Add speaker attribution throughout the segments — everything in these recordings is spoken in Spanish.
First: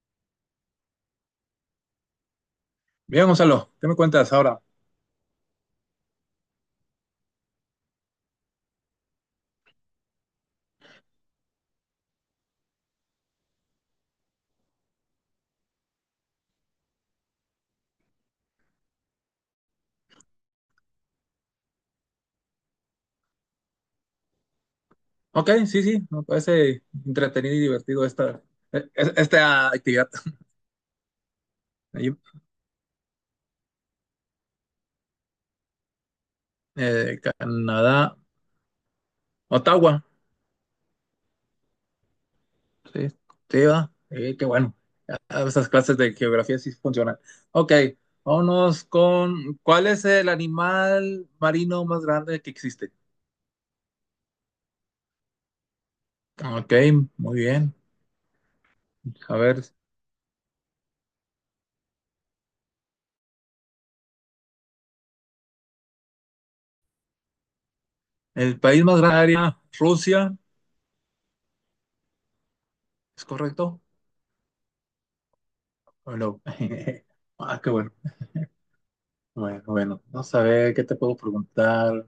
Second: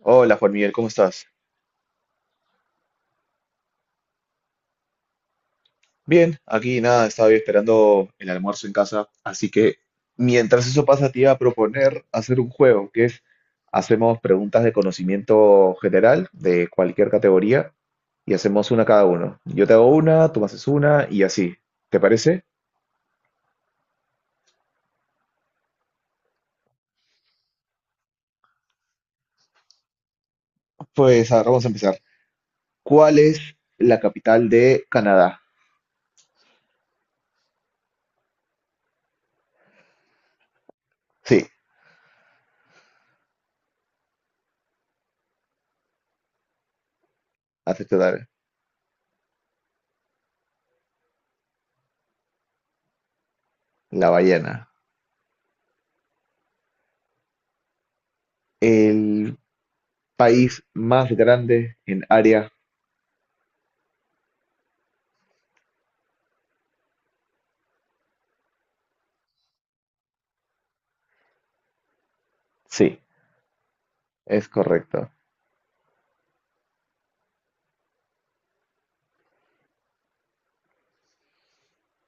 Speaker 1: Hola Juan Miguel, ¿cómo estás?
Speaker 2: Bien, Gonzalo, ¿qué me cuentas ahora?
Speaker 1: Bien, aquí nada, estaba esperando el almuerzo en casa, así que mientras eso pasa te iba a proponer hacer un juego, que es hacemos preguntas de conocimiento general de cualquier categoría y hacemos una cada uno. Yo te hago una, tú me haces una y así. ¿Te parece?
Speaker 2: Ok, sí, sí, me parece entretenido y divertido esta actividad.
Speaker 1: Pues a vamos a empezar.
Speaker 2: Ahí,
Speaker 1: ¿Cuál es la capital de Canadá?
Speaker 2: Canadá, Ottawa,
Speaker 1: Sí,
Speaker 2: sí, sí, va, sí, qué bueno. Ah, esas clases de geografía sí funcionan. Ok,
Speaker 1: acepto dar
Speaker 2: ¿cuál es el animal marino más grande que existe?
Speaker 1: la ballena.
Speaker 2: Ok, muy bien.
Speaker 1: ¿El
Speaker 2: A ver,
Speaker 1: país más grande en área?
Speaker 2: el país más grande, Rusia,
Speaker 1: Sí,
Speaker 2: ¿es correcto?
Speaker 1: es correcto.
Speaker 2: ¿O no? Ah, qué bueno. Bueno, bueno, vamos a ver qué te puedo preguntar.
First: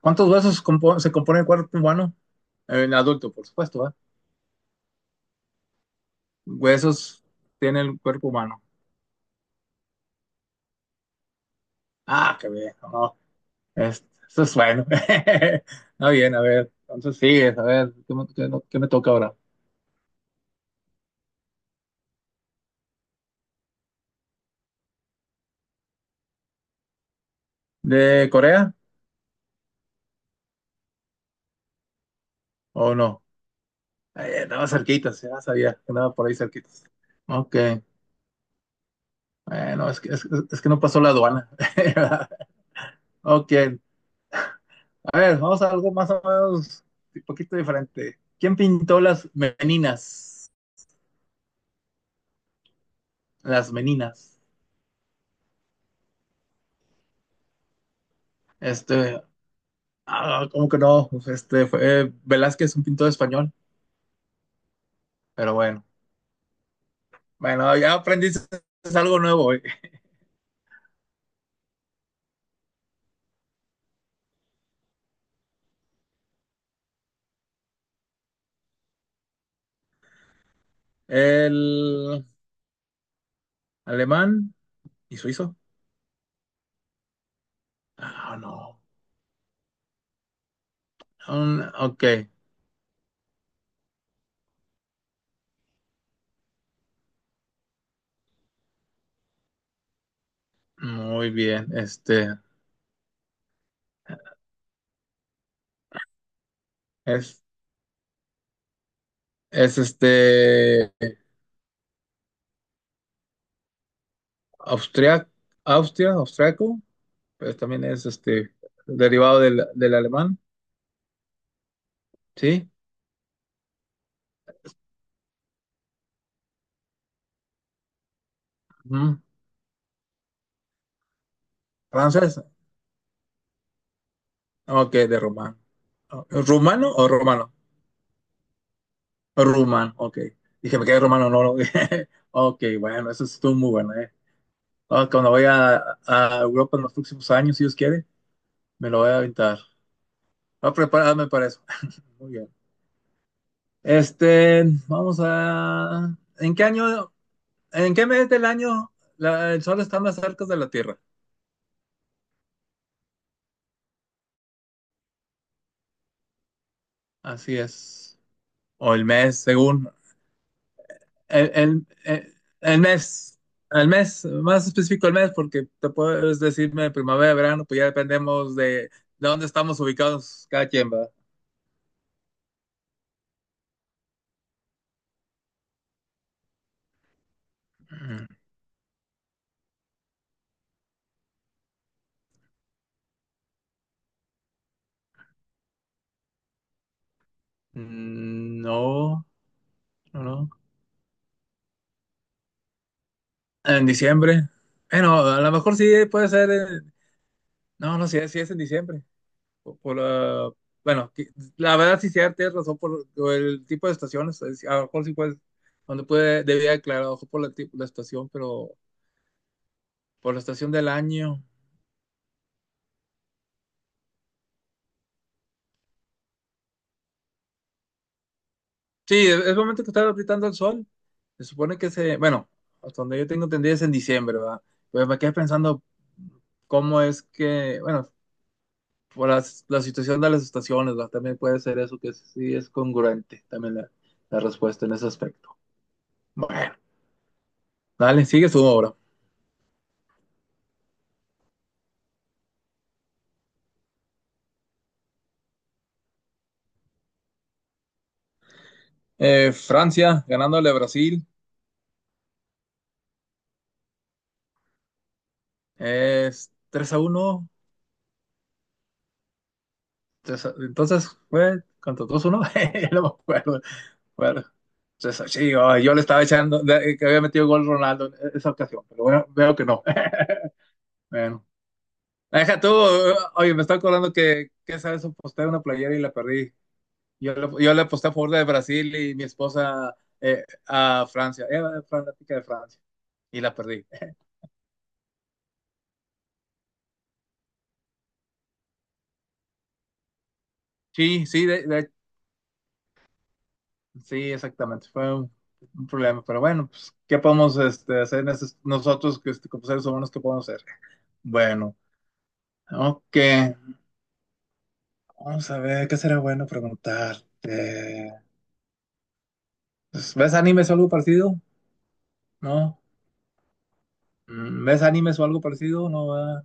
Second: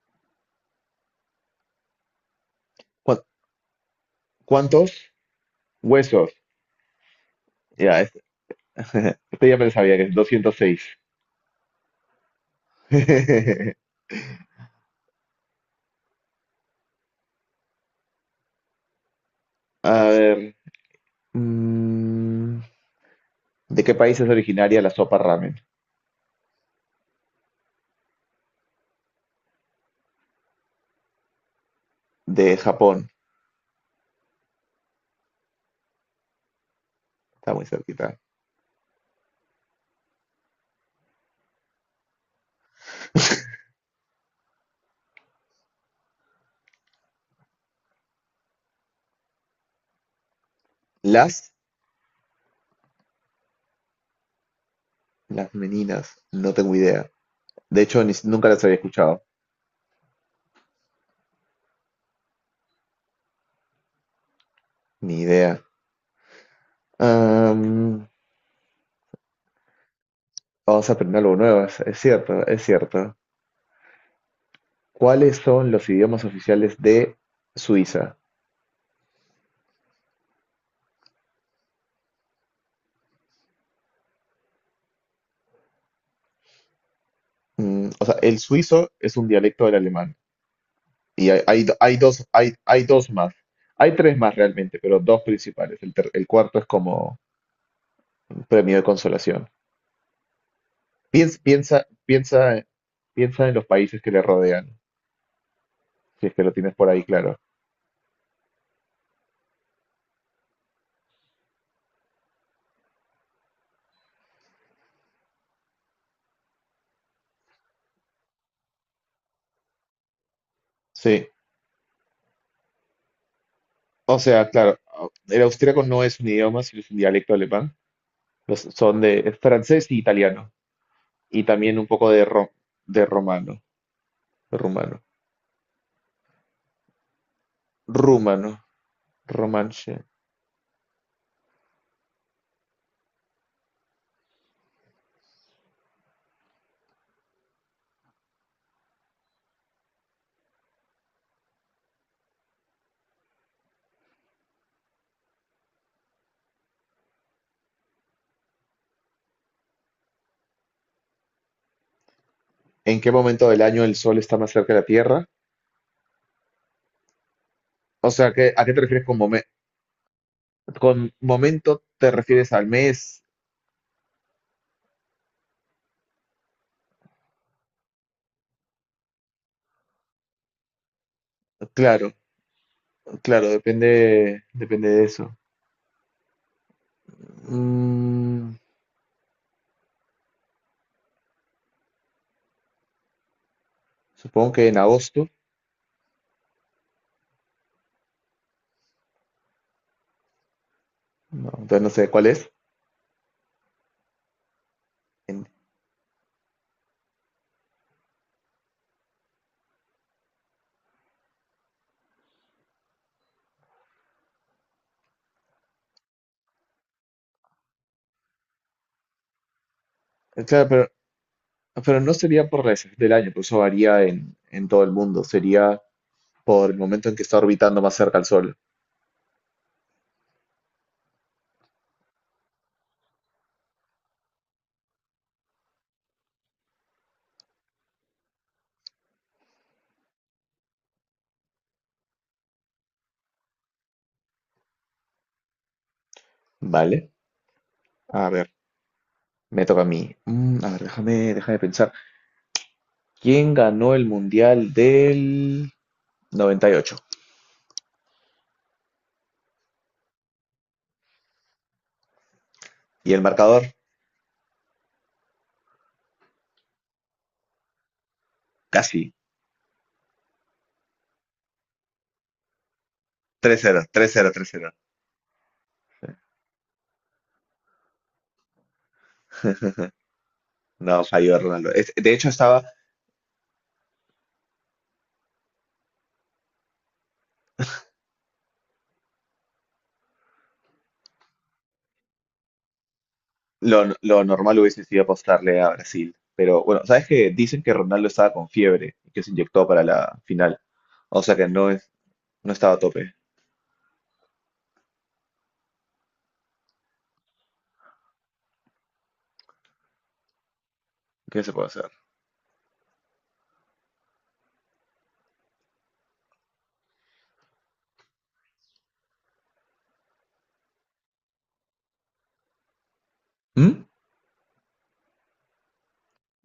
Speaker 2: Se compone el cuerpo humano? El
Speaker 1: ¿Cuá-
Speaker 2: adulto, por supuesto, ¿va?
Speaker 1: ¿Cuántos huesos?
Speaker 2: Huesos tiene el
Speaker 1: Ya, este,
Speaker 2: cuerpo humano.
Speaker 1: este ya me lo sabía que es 206.
Speaker 2: Ah, qué bien, no, eso es bueno. Está bien, a ver, entonces sigues, a ver, ¿qué me, qué- no, qué me toca ahora?
Speaker 1: A ver. mm, ¿De qué país es originaria la sopa ramen?
Speaker 2: ¿De Corea
Speaker 1: De
Speaker 2: o
Speaker 1: Japón.
Speaker 2: no? Andaba cerquita, ya sabía que andaba por ahí cerquita.
Speaker 1: Está
Speaker 2: Ok,
Speaker 1: muy cerquita.
Speaker 2: bueno, es que no pasó la aduana. Ok, a ver, vamos a algo más o menos un poquito diferente. ¿Quién pintó las meninas?
Speaker 1: Las,
Speaker 2: Las meninas.
Speaker 1: las meninas. No tengo idea. De hecho, nunca las había escuchado.
Speaker 2: Este, ah, ¿cómo que no? Pues, este fue Velázquez, un pintor español,
Speaker 1: Ni
Speaker 2: pero
Speaker 1: idea.
Speaker 2: bueno. Bueno, ya
Speaker 1: Am,
Speaker 2: aprendiste algo nuevo hoy.
Speaker 1: vamos a aprender algo nuevo. Es cierto, es cierto. ¿Cuáles son los idiomas oficiales de Suiza?
Speaker 2: El alemán y suizo.
Speaker 1: Mm, o sea,
Speaker 2: Ah,
Speaker 1: el
Speaker 2: no.
Speaker 1: suizo es un dialecto del alemán. Y hay
Speaker 2: Ok,
Speaker 1: dos, hay dos más. Hay tres más realmente, pero dos principales. El cuarto es como un premio de consolación.
Speaker 2: muy
Speaker 1: Piensa,
Speaker 2: bien.
Speaker 1: piensa,
Speaker 2: Este
Speaker 1: piensa, Piensa en los países que le rodean, si es que lo tienes por ahí, claro.
Speaker 2: es, es este Austria, Austria, austriaco. Pues también es derivado del alemán,
Speaker 1: Sí.
Speaker 2: ¿sí?
Speaker 1: O sea, claro, el austríaco no es un idioma, sino es un dialecto alemán. Son de
Speaker 2: Ujú.
Speaker 1: es francés y italiano. Y también un poco
Speaker 2: Francés,
Speaker 1: de romano. De
Speaker 2: ok,
Speaker 1: rumano.
Speaker 2: de rumano. ¿Rumano o romano?
Speaker 1: Rumano.
Speaker 2: Rumán,
Speaker 1: Romanche.
Speaker 2: ok. Dije, me quedé rumano, no, no. Ok, bueno, eso estuvo muy bueno, ¿eh? Ah, cuando voy a Europa en los próximos años, si Dios quiere, me lo voy a aventar. Voy a prepararme para eso. Muy bien. Este, vamos a... ¿ en qué mes del año el sol está más cerca de la Tierra?
Speaker 1: ¿En qué momento del año el sol está más cerca de la Tierra?
Speaker 2: Así
Speaker 1: O
Speaker 2: es.
Speaker 1: sea, ¿a qué te
Speaker 2: O el
Speaker 1: refieres con
Speaker 2: mes, según.
Speaker 1: Con
Speaker 2: El,
Speaker 1: momento
Speaker 2: el,
Speaker 1: te
Speaker 2: el-
Speaker 1: refieres al
Speaker 2: el
Speaker 1: mes?
Speaker 2: mes, el mes, más específico el mes, porque te puedes decirme primavera, verano, pues ya dependemos de dónde estamos ubicados cada quien, va.
Speaker 1: Claro, claro, depende de eso. Mm, supongo que en agosto,
Speaker 2: Mm, no, no, no.
Speaker 1: no, entonces no sé cuál es.
Speaker 2: En diciembre. Bueno, a
Speaker 1: En-
Speaker 2: lo mejor sí puede ser. No, no, sí, sí es en diciembre. Por, por la- Bueno, la verdad sí, sí, tienes razón por el tipo de estaciones. A lo mejor sí puede, donde puede, debía aclarar ojo por la, la estación, pero por la
Speaker 1: claro,
Speaker 2: estación del año.
Speaker 1: pero no sería por la estación del año, por eso varía en todo el mundo. Sería por el momento en que está orbitando más cerca al Sol.
Speaker 2: Sí, es el momento que está gritando el sol. Se supone que se, bueno, hasta donde yo tengo entendido es en diciembre, ¿verdad? Pues me quedé pensando cómo es que, bueno, por la situación de las estaciones, ¿verdad? También puede ser eso, que sí es congruente también la respuesta en ese aspecto. Bueno,
Speaker 1: Vale,
Speaker 2: dale,
Speaker 1: a
Speaker 2: sigue
Speaker 1: ver,
Speaker 2: su obra.
Speaker 1: me toca a mí. Mm, a ver, déjame pensar. ¿Quién ganó el Mundial del 98? ¿Y ocho?
Speaker 2: Francia ganándole a Brasil,
Speaker 1: Y el marcador,
Speaker 2: es 3 a uno.
Speaker 1: casi.
Speaker 2: Entonces fue, ¿cuánto? Dos uno. No me
Speaker 1: Tres
Speaker 2: acuerdo.
Speaker 1: cero, tres cero,
Speaker 2: Bueno,
Speaker 1: tres cero.
Speaker 2: entonces, sí, ay, yo le estaba echando que había metido gol Ronaldo en esa ocasión, pero bueno, veo que no.
Speaker 1: No, falló
Speaker 2: Bueno,
Speaker 1: Ronaldo. Es- de hecho,
Speaker 2: deja
Speaker 1: estaba.
Speaker 2: tú, oye, me está acordando que esa vez aposté una playera y la perdí. Yo le aposté a favor de Brasil y mi esposa a Francia, era fanática de Francia y la perdí.
Speaker 1: Lo normal hubiese sido apostarle a Brasil. Pero bueno, ¿sabes que dicen que Ronaldo estaba con fiebre y que se inyectó para la final? O
Speaker 2: Sí,
Speaker 1: sea
Speaker 2: sí,
Speaker 1: que no estaba a tope.
Speaker 2: sí, exactamente, fue un problema, pero bueno, pues, ¿qué podemos hacer en nosotros que, este, como seres humanos, qué podemos hacer?
Speaker 1: ¿Qué se puede
Speaker 2: Bueno,
Speaker 1: hacer?
Speaker 2: ok, vamos a ver, ¿qué será bueno preguntarte? Pues, ¿ves animes o algo parecido? ¿No?
Speaker 1: ¿Mm?
Speaker 2: Mm, ¿ves animes o algo parecido? No, ¿verdad?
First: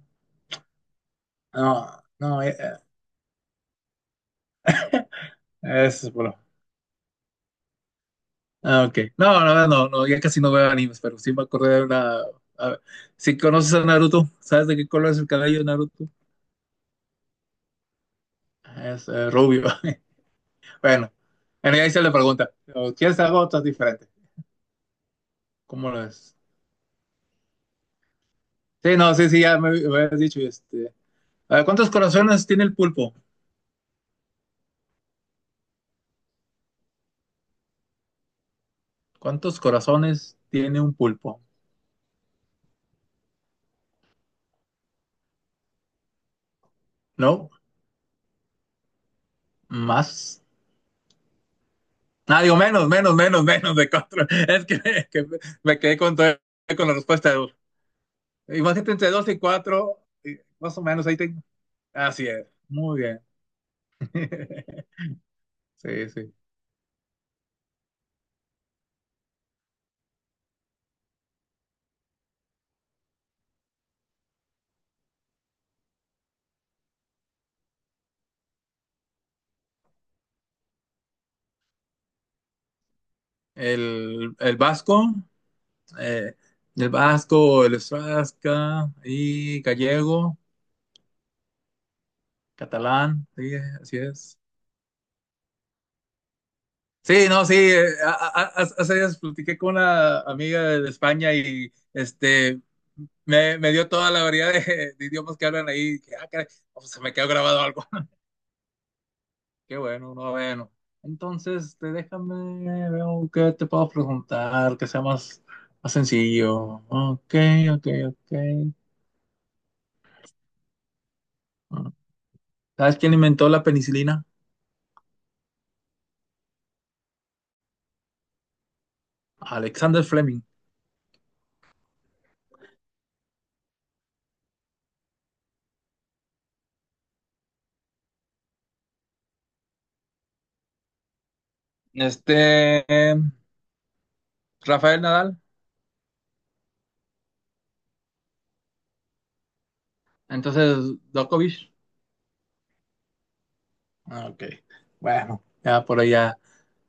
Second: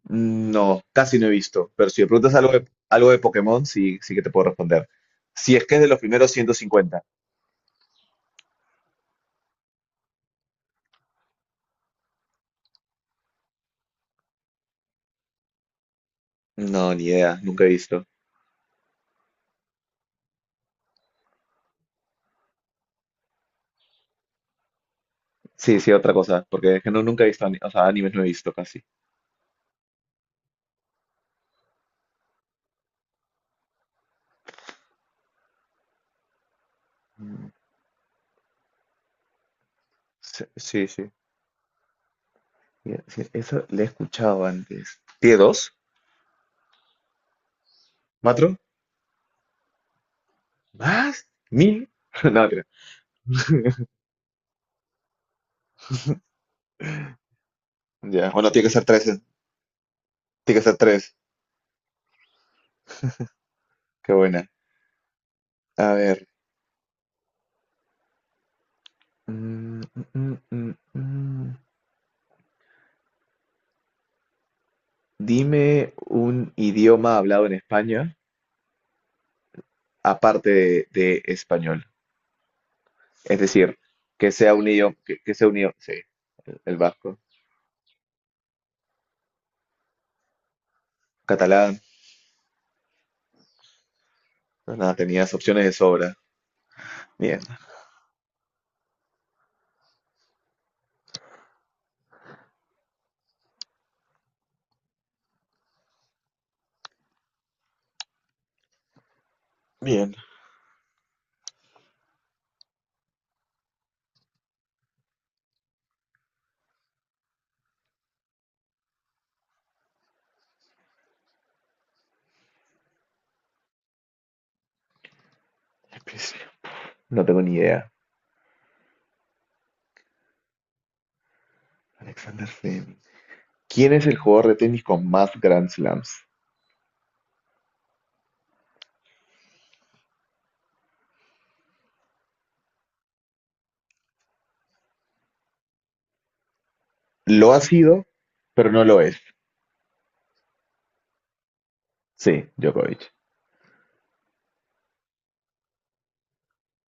Speaker 1: No, casi no he visto. Pero si
Speaker 2: No,
Speaker 1: me preguntas
Speaker 2: no,
Speaker 1: algo algo de Pokémon, sí, sí que te puedo responder. Si es que es de los
Speaker 2: eso es
Speaker 1: primeros
Speaker 2: bueno.
Speaker 1: 150.
Speaker 2: Ah, ok. No, no, no, no, ya casi no veo animes, pero sí me acordé de una... A ver, si conoces a Naruto, ¿sabes de qué color es el cabello de Naruto?
Speaker 1: No, ni idea, nunca he visto.
Speaker 2: Es rubio. Bueno, en ahí se le pregunta, ¿o quieres algo otra diferente?
Speaker 1: Sí,
Speaker 2: ¿Cómo
Speaker 1: sí,
Speaker 2: lo
Speaker 1: otra
Speaker 2: ves?
Speaker 1: cosa, porque es que no, nunca he visto, o sea, animes no he visto casi.
Speaker 2: Sí, no, sí, sí, ya me habías dicho, este... A ver, ¿cuántos corazones tiene el pulpo?
Speaker 1: Mm,
Speaker 2: ¿Cuántos corazones
Speaker 1: sí,
Speaker 2: tiene
Speaker 1: sí,
Speaker 2: un
Speaker 1: sí.
Speaker 2: pulpo?
Speaker 1: Sí, sí, eso le he escuchado antes. ¿Tiene dos?
Speaker 2: ¿No?
Speaker 1: ¿Cuatro?
Speaker 2: ¿Más?
Speaker 1: ¿Más? ¿Mil? No,
Speaker 2: Ah, digo,
Speaker 1: mentira.
Speaker 2: menos, menos, menos, menos de cuatro. Es que me quedé con la respuesta.
Speaker 1: Ya, bueno, tiene que ser
Speaker 2: Imagínate
Speaker 1: tres.
Speaker 2: entre
Speaker 1: Eh.
Speaker 2: dos y cuatro, y
Speaker 1: Tiene que ser
Speaker 2: más o menos
Speaker 1: tres.
Speaker 2: ahí tengo. Así es, muy bien.
Speaker 1: Qué buena. A
Speaker 2: Sí,
Speaker 1: ver.
Speaker 2: sí.
Speaker 1: Mm, mm, mm, mm, mm. Dime un idioma hablado en España aparte de español. Es decir,
Speaker 2: El, el vasco,
Speaker 1: que sea un idioma, sí,
Speaker 2: eh,
Speaker 1: el
Speaker 2: el
Speaker 1: vasco,
Speaker 2: vasco, el estrasca y gallego,
Speaker 1: catalán.
Speaker 2: catalán, sí, así es.
Speaker 1: No, nada, tenías opciones de sobra.
Speaker 2: Sí,
Speaker 1: Bien,
Speaker 2: no, sí, hace días platiqué con una amiga de España y me, me dio toda la variedad de idiomas que hablan ahí. Que, ah, caray, oh, se me quedó grabado algo. Qué bueno,
Speaker 1: bien.
Speaker 2: no, bueno. Entonces, este, déjame, veo qué te puedo preguntar, que sea más, más sencillo. Ok, ok, ok. Ah, ¿sabes quién inventó la penicilina?
Speaker 1: Empecé. No tengo ni idea.
Speaker 2: Alexander Fleming.
Speaker 1: Alexander Fleming. ¿Quién es el jugador de tenis con más Grand Slams?
Speaker 2: Este, Rafael Nadal.
Speaker 1: Lo ha sido, pero no lo es.
Speaker 2: Entonces, Djokovic.
Speaker 1: Sí, Djokovic.
Speaker 2: Ah, ok. Bueno, ya por ahí ya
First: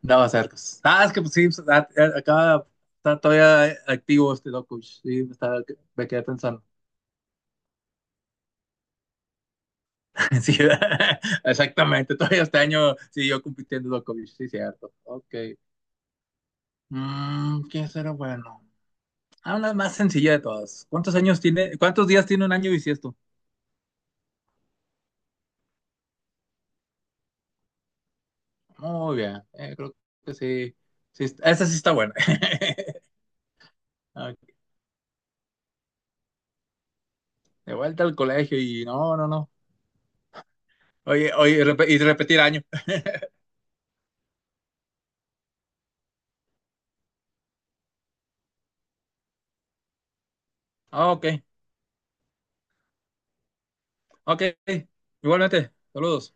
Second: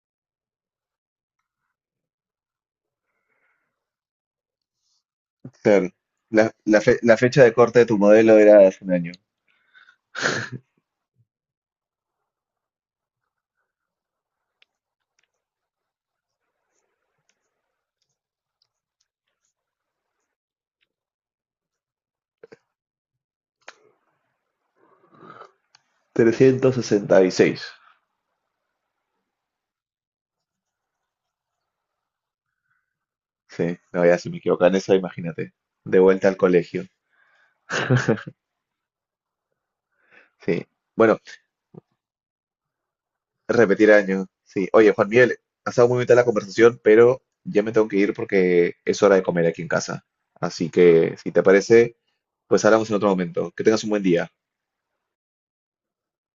Speaker 2: andaba cerca. Ah, es que pues sí, pues, ah, está todavía activo este Dokuch. Sí,
Speaker 1: Claro.
Speaker 2: me quedé pensando.
Speaker 1: La fecha de corte de tu modelo era hace un año.
Speaker 2: Sí, exactamente. Todavía este año siguió compitiendo Dokuch, sí, cierto. Ok. Mm, ¿qué será bueno? Ah, una más sencilla de todas. ¿ Cuántos días tiene un año bisiesto?
Speaker 1: 366.
Speaker 2: Muy bien, creo que sí. Sí, esa sí está buena.
Speaker 1: Sí, no, ya si me
Speaker 2: Ok,
Speaker 1: equivoco en eso, imagínate. De vuelta al colegio.
Speaker 2: de vuelta al colegio y no, no, no.
Speaker 1: Sí. Bueno,
Speaker 2: Oye, y repetir año.
Speaker 1: repetir año. Sí. Oye, Juan Miguel, ha estado muy bonita la conversación, pero ya me tengo que ir porque es hora de comer aquí en casa. Así
Speaker 2: Ah,
Speaker 1: que, si
Speaker 2: ok,
Speaker 1: te parece, pues hablamos en otro momento. Que tengas un buen día.
Speaker 2: ok. Igualmente, saludos.